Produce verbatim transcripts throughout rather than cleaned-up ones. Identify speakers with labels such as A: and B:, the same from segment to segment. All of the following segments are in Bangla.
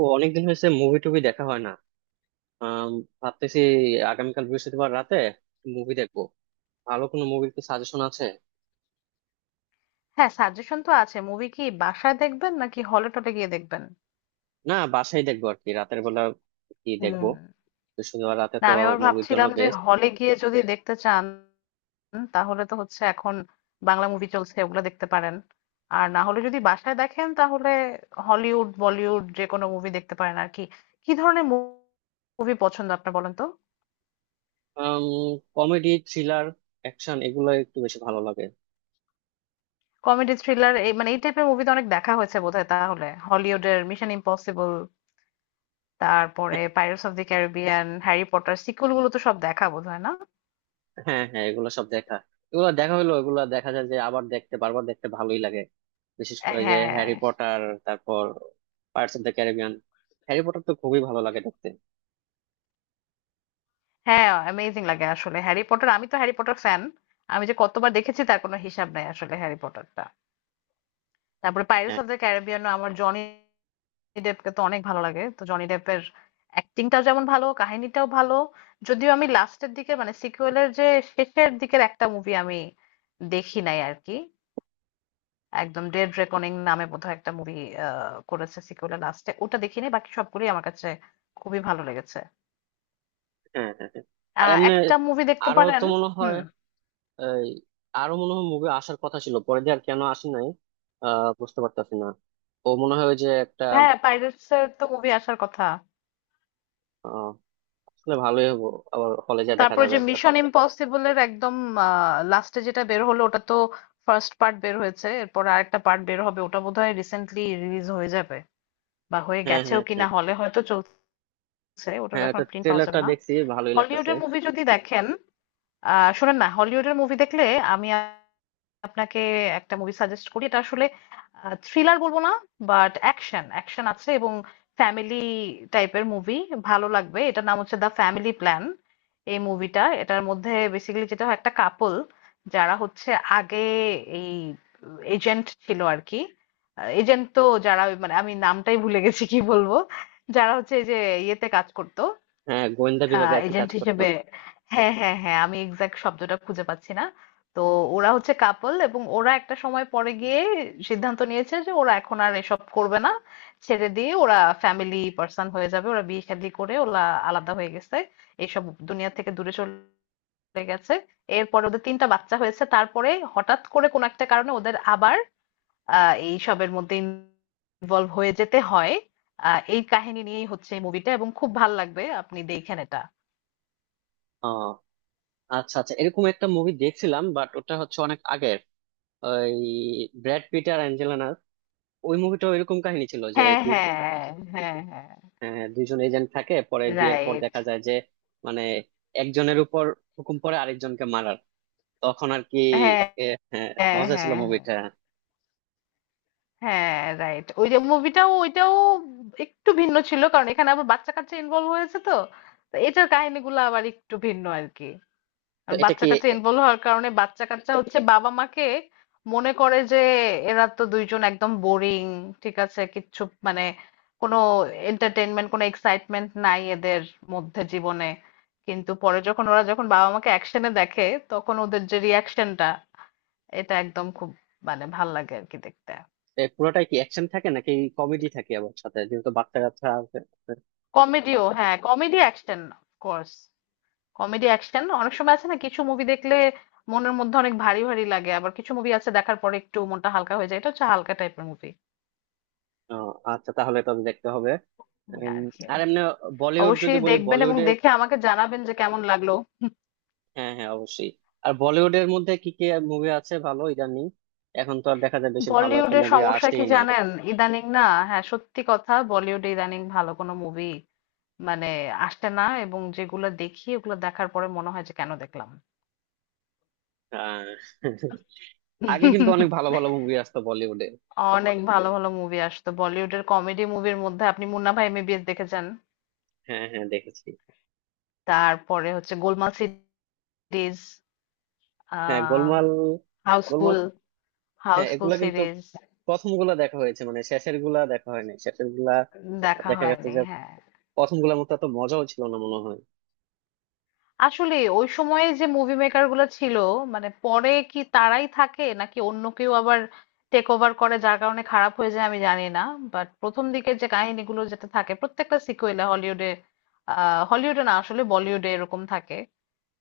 A: ও, অনেকদিন হয়েছে মুভি টুভি দেখা হয় না। আম, ভাবতেছি আগামীকাল বৃহস্পতিবার রাতে মুভি দেখবো। ভালো কোনো মুভির কি সাজেশন আছে?
B: হ্যাঁ, সাজেশন তো আছে। মুভি কি বাসায় দেখবেন নাকি হলে টলে গিয়ে দেখবেন?
A: না, বাসায় দেখবো আর কি, রাতের বেলা কি
B: হুম।
A: দেখবো? বৃহস্পতিবার রাতে
B: না,
A: তো
B: আমি আবার
A: মুভির জন্য
B: ভাবছিলাম যে
A: বেস্ট।
B: হলে গিয়ে যদি দেখতে চান তাহলে তো হচ্ছে এখন বাংলা মুভি চলছে, ওগুলো দেখতে পারেন। আর না হলে যদি বাসায় দেখেন তাহলে হলিউড বলিউড যে কোনো মুভি দেখতে পারেন আর কি। কি ধরনের মুভি পছন্দ আপনার, বলেন তো?
A: কমেডি, থ্রিলার, অ্যাকশন এগুলো একটু বেশি ভালো লাগে।
B: কমেডি থ্রিলার এই মানে এই টাইপের মুভি তো অনেক দেখা হয়েছে বোধহয়। তাহলে হলিউডের মিশন ইম্পসিবল, তারপরে pirates of the Caribbean, Harry Potter sequel গুলো তো সব দেখা বোধহয়, না?
A: হ্যাঁ হ্যাঁ, এগুলো সব দেখা। এগুলো দেখা হলো, এগুলো দেখা যায় যে, আবার দেখতে বারবার দেখতে ভালোই লাগে। বিশেষ করে যে হ্যারি
B: হ্যাঁ
A: পটার, তারপর Pirates of the Caribbean, Harry Potter তো খুবই ভালো লাগে দেখতে।
B: হ্যাঁ, অ্যামেজিং লাগে আসলে হ্যারি পটার, আমি তো হ্যারি পটার ফ্যান। আমি যে কতবার দেখেছি তার কোনো হিসাব নাই আসলে হ্যারি পটারটা। তারপরে পাইরেটস অফ দ্য ক্যারিবিয়ান, আমার জনি ডেপকে তো অনেক ভালো লাগে, তো জনি ডেপের অ্যাক্টিংটাও যেমন ভালো, কাহিনীটাও ভালো। যদিও আমি লাস্টের দিকে মানে সিকুয়েলের যে শেষের দিকের একটা মুভি আমি দেখি নাই আর কি। একদম ডেড রেকনিং নামে বোধহয় একটা মুভি করেছে সিকুয়েলের লাস্টে, ওটা দেখিনি, বাকি সবগুলোই আমার কাছে খুবই ভালো লেগেছে।
A: হ্যাঁ হ্যাঁ হ্যাঁ। আর
B: আহ,
A: এমনি
B: একটা মুভি দেখতে
A: আরো
B: পারেন।
A: তো মনে হয়,
B: হুম।
A: এই আরো মনে হয় মুভি আসার কথা ছিল পরে, দিয়ে আর কেন আসে নাই। আহ বুঝতে পারতাছি না। ও মনে হয় ওই যে একটা।
B: হ্যাঁ, পাইরেটস এর তো মুভি আসার কথা।
A: আহ, আসলে ভালোই হবো, আবার হলে যা দেখা
B: তারপর
A: যাবে
B: যে
A: একসাথে।
B: মিশন ইম্পসিবলের একদম লাস্টে যেটা বের হলো ওটা তো ফার্স্ট পার্ট বের হয়েছে, এরপর আরেকটা পার্ট বের হবে, ওটা বোধহয় রিসেন্টলি রিলিজ হয়ে যাবে বা হয়ে
A: হ্যাঁ
B: গেছেও
A: হ্যাঁ হ্যাঁ।
B: কিনা, হলে হয়তো চলছে। ওটার
A: হ্যাঁ,
B: এখন
A: এটা
B: প্রিন্ট পাওয়া যাবে
A: ট্রেলারটা
B: না।
A: দেখছি, ভালোই লাগতেছে।
B: হলিউডের মুভি যদি দেখেন, আহ শোনেন না, হলিউডের মুভি দেখলে আমি আপনাকে একটা মুভি সাজেস্ট করি। এটা আসলে থ্রিলার বলবো না, বাট অ্যাকশন অ্যাকশন আছে এবং ফ্যামিলি টাইপের মুভি, ভালো লাগবে। এটার নাম হচ্ছে দ্য ফ্যামিলি প্ল্যান। এই মুভিটা, এটার মধ্যে বেসিক্যালি যেটা হয়, একটা কাপল যারা হচ্ছে আগে এই এজেন্ট ছিল আর কি। এজেন্ট তো যারা ওই মানে আমি নামটাই ভুলে গেছি, কি বলবো, যারা হচ্ছে এই যে ইয়েতে কাজ করতো।
A: হ্যাঁ, গোয়েন্দা বিভাগে
B: আহ
A: আর কি কাজ
B: এজেন্ট
A: করতো।
B: হিসেবে হ্যাঁ হ্যাঁ হ্যাঁ, আমি এক্সাক্ট শব্দটা খুঁজে পাচ্ছি না। তো ওরা হচ্ছে কাপল, এবং ওরা একটা সময় পরে গিয়ে সিদ্ধান্ত নিয়েছে যে ওরা এখন আর এসব করবে না, ছেড়ে দিয়ে ওরা ফ্যামিলি পার্সন হয়ে যাবে। ওরা বিয়ে শাদী করে ওরা আলাদা হয়ে গেছে, এইসব দুনিয়া থেকে দূরে চলে গেছে। এরপরে ওদের তিনটা বাচ্চা হয়েছে, তারপরে হঠাৎ করে কোনো একটা কারণে ওদের আবার আহ এইসবের মধ্যে ইনভলভ হয়ে যেতে হয়। আহ এই কাহিনী নিয়েই হচ্ছে মুভিটা, এবং খুব ভাল লাগবে, আপনি দেখেন এটা।
A: ও আচ্ছা আচ্ছা, এরকম একটা মুভি দেখছিলাম, বাট ওটা হচ্ছে অনেক আগের। ওই ব্র্যাড পিট আর অ্যাঞ্জেলিনার ওই মুভিটা, এরকম কাহিনী ছিল যে,
B: হ্যাঁ, হ্যাঁ, হ্যাঁ, হ্যাঁ,
A: হ্যাঁ, দুইজন এজেন্ট থাকে, পরে বিয়ের পর দেখা
B: right.
A: যায় যে মানে একজনের উপর হুকুম পড়ে আরেকজনকে মারার, তখন আর কি।
B: হ্যাঁ,
A: এ, হ্যাঁ
B: হ্যাঁ,
A: মজা ছিল
B: হ্যাঁ,
A: মুভিটা।
B: হ্যাঁ, right. ওই যে মুভিটাও, ওইটাও একটু ভিন্ন ছিল কারণ এখানে আবার বাচ্চা কাচ্চা ইনভলভ হয়েছে, তো তো এটার কাহিনীগুলো আবার একটু ভিন্ন আর কি।
A: তো
B: আর
A: এটা
B: বাচ্চা
A: কি,
B: কাচ্চা
A: এ,
B: ইনভলভ হওয়ার কারণে বাচ্চা কাচ্চা হচ্ছে বাবা মাকে মনে করে যে এরা তো দুইজন একদম বোরিং, ঠিক আছে, কিচ্ছু মানে কোনো এন্টারটেনমেন্ট, কোনো এক্সাইটমেন্ট নাই এদের মধ্যে জীবনে। কিন্তু পরে যখন ওরা, যখন বাবা মাকে অ্যাকশনে দেখে, তখন ওদের যে রিয়াকশনটা, এটা একদম খুব মানে ভাল লাগে আর কি দেখতে।
A: এ, পুরোটাই কি অ্যাকশন থাকে নাকি কমেডি থাকে আবার সাথে, যেহেতু বাচ্চা কাচ্চা আছে।
B: কমেডিও, হ্যাঁ, comedy action of course. Comedy action, অনেক সময় আছে না, কিছু মুভি দেখলে মনের মধ্যে অনেক ভারী ভারী লাগে, আবার কিছু মুভি আছে দেখার পরে একটু মনটা হালকা হয়ে যায়, এটা হচ্ছে হালকা টাইপের মুভি
A: ও, আচ্ছা তাহলে তবে দেখতে হবে। উম,
B: আর কি।
A: আর এমনি বলিউড যদি
B: অবশ্যই
A: বলি,
B: দেখবেন এবং
A: বলিউডে
B: দেখে আমাকে জানাবেন যে কেমন লাগলো।
A: হ্যাঁ হ্যাঁ অবশ্যই। আর বলিউডের মধ্যে কি কি মুভি আছে ভালো ইদানিং? এখন তো আর দেখা যায় বেশি, ভালো একটা
B: বলিউডের
A: মুভি
B: সমস্যা কি
A: আসেই না।
B: জানেন, ইদানিং না, হ্যাঁ সত্যি কথা, বলিউডে ইদানিং ভালো কোনো মুভি মানে আসছে না, এবং যেগুলো দেখি ওগুলো দেখার পরে মনে হয় যে কেন দেখলাম।
A: আহ, আগে কিন্তু অনেক ভালো ভালো মুভি আসতো বলিউডে।
B: অনেক ভালো ভালো মুভি আসতো বলিউডের। কমেডি মুভির মধ্যে আপনি মুন্না ভাই এম বি বি এস দেখে যান,
A: হ্যাঁ হ্যাঁ দেখেছি।
B: তারপরে হচ্ছে গোলমাল সিরিজ,
A: হ্যাঁ
B: আহ
A: গোলমাল। গোলমাল।
B: হাউসফুল,
A: হ্যাঁ
B: হাউসফুল
A: এগুলা কিন্তু
B: সিরিজ।
A: প্রথম গুলা দেখা হয়েছে, মানে শেষের গুলা দেখা হয়নি। শেষের গুলা
B: দেখা
A: দেখা গেছে
B: হয়নি
A: যে
B: হ্যাঁ।
A: প্রথম গুলার মতো এত মজাও ছিল না মনে হয়।
B: আসলে ওই সময়ে যে মুভি মেকার গুলো ছিল, মানে পরে কি তারাই থাকে নাকি অন্য কেউ আবার টেক ওভার করে, যার কারণে খারাপ হয়ে যায়, আমি জানি না। বাট প্রথম দিকের যে কাহিনীগুলো যেটা থাকে প্রত্যেকটা সিকুয়েলে হলিউডে, আহ হলিউডে না আসলে বলিউডে, এরকম থাকে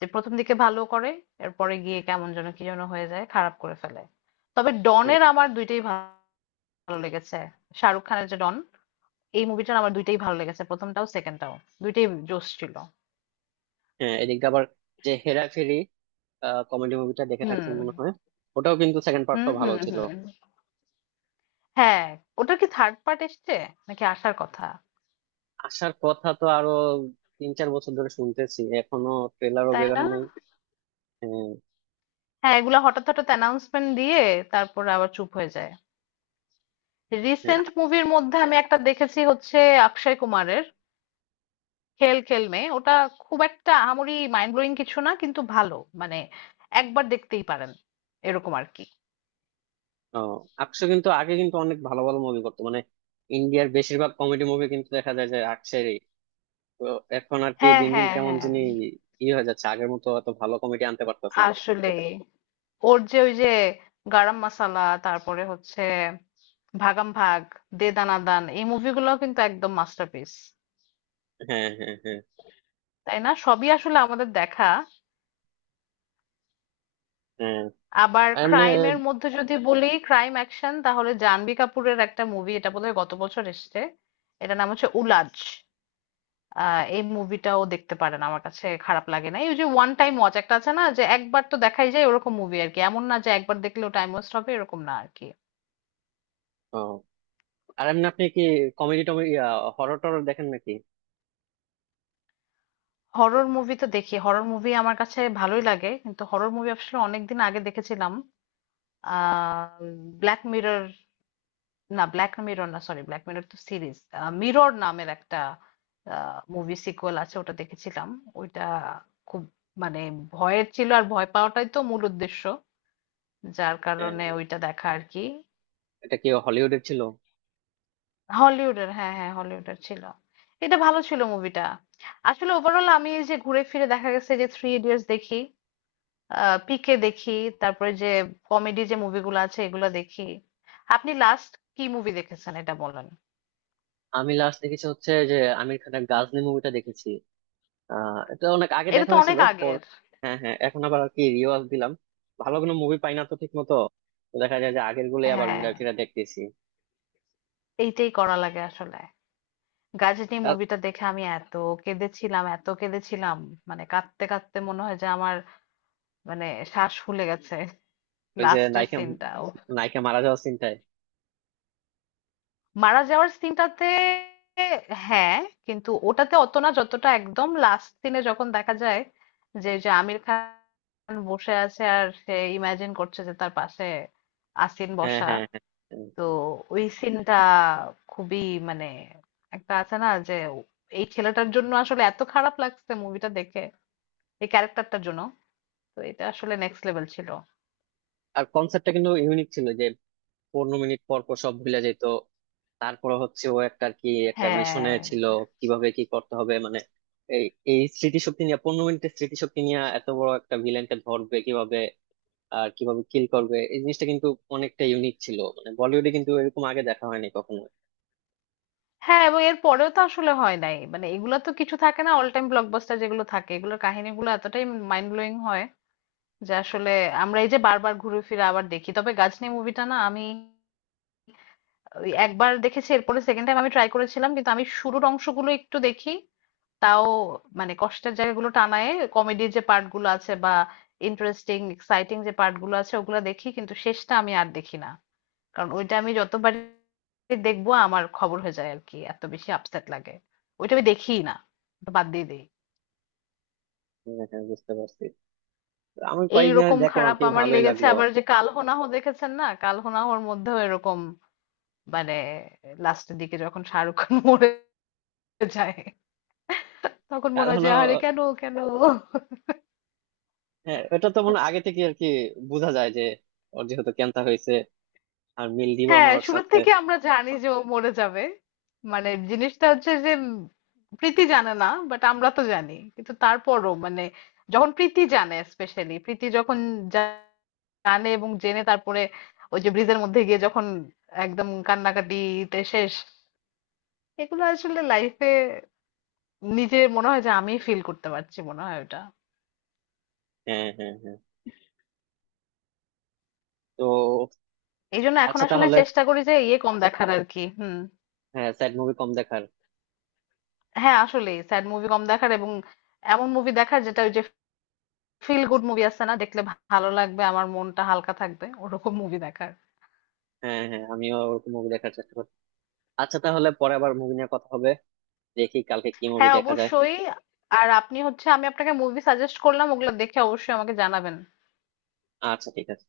B: যে প্রথম দিকে ভালো করে, এরপরে গিয়ে কেমন যেন কি যেন হয়ে যায়, খারাপ করে ফেলে। তবে
A: হ্যাঁ,
B: ডনের আমার দুইটাই ভালো লেগেছে। শাহরুখ খানের যে ডন, এই মুভিটার আমার দুইটাই ভালো লেগেছে, প্রথমটাও সেকেন্ডটাও, দুইটাই জোশ ছিল।
A: হ্যাঁ এদিকে আবার যে হেরাফেরি কমেডি মুভিটা দেখে
B: হুম
A: থাকছেন মনে হয়। ওটাও কিন্তু সেকেন্ড
B: হুম
A: পার্টটা ভালো
B: হুম।
A: ছিল।
B: হুম। হ্যাঁ। ওটা কি থার্ড পার্ট এসছে নাকি আসার কথা?
A: আসার কথা তো আরো তিন চার বছর ধরে শুনতেছি, এখনো ট্রেলারও
B: তাই
A: বের
B: না?
A: হয় নাই। হ্যাঁ।
B: হ্যাঁ, এগুলা হঠাৎ হঠাৎ অ্যানাউন্সমেন্ট দিয়ে তারপর আবার চুপ হয়ে যায়।
A: হ্যাঁ,
B: রিসেন্ট মুভির মধ্যে আমি একটা দেখেছি হচ্ছে অক্ষয় কুমারের খেল খেল মে। ওটা খুব একটা আহামরি মাইন্ড ব্লোয়িং কিছু না, কিন্তু ভালো, মানে একবার দেখতেই পারেন এরকম আর কি।
A: ও আকশো কিন্তু আগে কিন্তু অনেক ভালো ভালো মুভি করতো। মানে ইন্ডিয়ার বেশিরভাগ কমেডি মুভি কিন্তু দেখা যায় যে আকশেরই। তো এখন আর কি
B: হ্যাঁ
A: দিন দিন
B: হ্যাঁ
A: কেমন
B: হ্যাঁ।
A: যিনি ই হয়ে যাচ্ছে, আগের মতো অত ভালো কমেডি আনতে পারতেছে না ঠিক, তো,
B: আসলে ওর যে ওই যে গারাম মাসালা, তারপরে হচ্ছে ভাগাম ভাগ, দে দানা দান, এই মুভিগুলো কিন্তু একদম মাস্টারপিস।
A: হ্যাঁ হ্যাঁ হ্যাঁ।
B: তাই না, সবই আসলে আমাদের দেখা।
A: হ্যাঁ,
B: আবার
A: আর এমনি।
B: ক্রাইমের মধ্যে যদি বলি, ক্রাইম অ্যাকশন, তাহলে জাহ্নবী কাপুরের একটা মুভি, এটা বোধহয় গত বছর এসেছে, এটার নাম হচ্ছে উলাজ। আহ, এই মুভিটাও দেখতে পারেন, আমার কাছে খারাপ লাগে না। এই যে ওয়ান টাইম ওয়াচ একটা আছে না, যে একবার তো দেখাই যায়, ওরকম মুভি আর কি। এমন না যে একবার দেখলে টাইম ওয়েস্ট হবে, এরকম না আর কি।
A: ও, আর এমনি আপনি কি কমেডি টমেডি, হরর টরর দেখেন নাকি?
B: হরর মুভি তো দেখি, হরর মুভি আমার কাছে ভালোই লাগে, কিন্তু হরর মুভি আসলে অনেকদিন আগে দেখেছিলাম। আহ ব্ল্যাক মিরর, না ব্ল্যাক মিরর না, সরি, ব্ল্যাক মিরর তো সিরিজ। মিরর নামের একটা মুভি সিকুয়েল আছে, ওটা দেখেছিলাম। ওইটা খুব মানে ভয়ের ছিল, আর ভয় পাওয়াটাই তো মূল উদ্দেশ্য, যার কারণে
A: আহ,
B: ওইটা দেখা আর কি।
A: এটা কি হলিউডের ছিল?
B: হলিউডের, হ্যাঁ হ্যাঁ, হলিউডের ছিল। এটা ভালো ছিল মুভিটা। আসলে ওভারঅল আমি এই যে ঘুরে ফিরে দেখা গেছে যে থ্রি ইডিয়টস দেখি, আহ পিকে দেখি, তারপরে যে কমেডি যে মুভিগুলো আছে এগুলো দেখি। আপনি লাস্ট কি মুভি দেখেছেন, এটা বলেন।
A: আমি লাস্ট দেখেছি হচ্ছে যে আমির খানের গাজনি মুভিটা দেখেছি। আহ, এটা অনেক আগে
B: এটা
A: দেখা
B: তো
A: হয়েছিল
B: অনেক
A: পর।
B: আগের।
A: হ্যাঁ হ্যাঁ, এখন আবার আর কি রিওয়াজ দিলাম। ভালো কোনো মুভি পাই না তো ঠিক মতো। তো দেখা যায় যে আগের গুলোই আবার
B: হ্যাঁ,
A: ঘুরে ফিরে দেখতেছি।
B: এইটাই করা লাগে আসলে। গাজনি
A: আর
B: মুভিটা দেখে আমি এত কেঁদেছিলাম, এত কেঁদেছিলাম, মানে কাঁদতে কাঁদতে মনে হয় যে আমার মানে শ্বাস ফুলে গেছে।
A: ওই যে
B: লাস্টের
A: নায়িকা,
B: সিনটা,
A: নায়িকা মারা যাওয়ার চিন্তায়।
B: মারা যাওয়ার সিনটাতে, হ্যাঁ। কিন্তু ওটাতে অত না, যতটা একদম লাস্ট সিনে যখন দেখা যায় যে, যে আমির খান বসে আছে আর সে ইমাজিন করছে যে তার পাশে আসিন
A: হ্যাঁ
B: বসা,
A: হ্যাঁ হ্যাঁ। হ্যাঁ।
B: তো ওই সিনটা খুবই মানে, একটা আছে না যে এই ছেলেটার জন্য আসলে এত খারাপ লাগছে মুভিটা দেখে, এই ক্যারেক্টারটার জন্য। তো এটা আসলে নেক্সট লেভেল ছিল।
A: আর কনসেপ্টটা কিন্তু ইউনিক ছিল যে পনেরো মিনিট পর পর সব ভুলে যেত। তারপরে হচ্ছে ও একটা আর কি একটা মিশনে
B: হ্যাঁ,
A: ছিল, কিভাবে কি করতে হবে, মানে এই এই স্মৃতিশক্তি নিয়ে, পনেরো মিনিটের স্মৃতিশক্তি নিয়ে এত বড় একটা ভিলেনকে ধরবে কিভাবে আর কিভাবে কিল করবে। এই জিনিসটা কিন্তু অনেকটা ইউনিক ছিল, মানে বলিউডে কিন্তু এরকম আগে দেখা হয়নি কখনো।
B: হ্যাঁ, এবং এর পরেও তো আসলে হয় নাই। মানে এগুলা তো কিছু থাকে না, অল টাইম ব্লকবাস্টার যেগুলো থাকে এগুলোর কাহিনীগুলো এতটাই মাইন্ড ব্লোয়িং হয় যে আসলে আমরা এই যে বারবার ঘুরে ফিরে আবার দেখি। তবে গাজনি মুভিটা না আমি ওই একবার দেখেছি, এরপরে সেকেন্ড টাইম আমি ট্রাই করেছিলাম, কিন্তু আমি শুরুর অংশগুলো একটু দেখি, তাও মানে কষ্টের জায়গাগুলো টানায়। কমেডির যে পার্ট গুলো আছে বা ইন্টারেস্টিং এক্সাইটিং যে পার্ট গুলো আছে ওগুলো দেখি, কিন্তু শেষটা আমি আর দেখি না। কারণ ওইটা আমি যতবারই দেখবো আমার খবর হয়ে যায় আর কি, এত বেশি আপসেট লাগে, ওইটা আমি দেখিই না, ওটা বাদ দিয়ে দিই।
A: উম, হ্যাঁ, বুঝতে পারছি। তো আমি কয়েকদিন
B: এইরকম
A: আগে দেখলাম আর
B: খারাপ
A: কি,
B: আমার
A: ভালোই
B: লেগেছে
A: লাগলো।
B: আবার, যে কাল হোনা হো দেখেছেন না, কাল হোনা হোর মধ্যেও এরকম, মানে লাস্টের দিকে যখন শাহরুখ খান মরে যায়, তখন মনে হয়
A: কারণ
B: যে আরে কেন, কেন?
A: হ্যাঁ, এটা তো মনে হয় আগে থেকে আর কি বোঝা যায় যে ওর যেহেতু ক্যান্সার হয়েছে আর মিল দিবন
B: হ্যাঁ,
A: ওর
B: শুরুর
A: সাথে।
B: থেকে আমরা জানি যে ও মরে যাবে, মানে জিনিসটা হচ্ছে যে উম, প্রীতি জানে না, বাট আমরা তো জানি, কিন্তু তারপরও মানে যখন প্রীতি জানে, স্পেশালি প্রীতি যখন জা- জানে এবং জেনে তারপরে ওই যে ব্রিজের মধ্যে গিয়ে যখন একদম কান্নাকাটিতে শেষ, এগুলো আসলে লাইফে নিজে মনে হয় যে আমি ফিল করতে পারছি, মনে হয় ওটা।
A: হ্যাঁ হ্যাঁ হ্যাঁ। তো
B: এই জন্য এখন
A: আচ্ছা
B: আসলে
A: তাহলে,
B: চেষ্টা করি যে ইয়ে কম দেখার আর কি। হুম।
A: হ্যাঁ স্যাড মুভি কম দেখার।
B: হ্যাঁ, আসলে স্যাড মুভি কম দেখার, এবং এমন মুভি দেখার যেটা ওই যে ফিল গুড মুভি আছে না, দেখলে ভালো লাগবে, আমার মনটা হালকা থাকবে, ওরকম মুভি দেখার।
A: হ্যাঁ হ্যাঁ, আমিও ওরকম মুভি দেখার চেষ্টা করছি। আচ্ছা তাহলে পরে আবার মুভি নিয়ে কথা হবে, দেখি কালকে কি মুভি
B: হ্যাঁ
A: দেখা যায়।
B: অবশ্যই। আর আপনি হচ্ছে, আমি আপনাকে মুভি সাজেস্ট করলাম, ওগুলো দেখে অবশ্যই আমাকে জানাবেন।
A: আচ্ছা ঠিক আছে।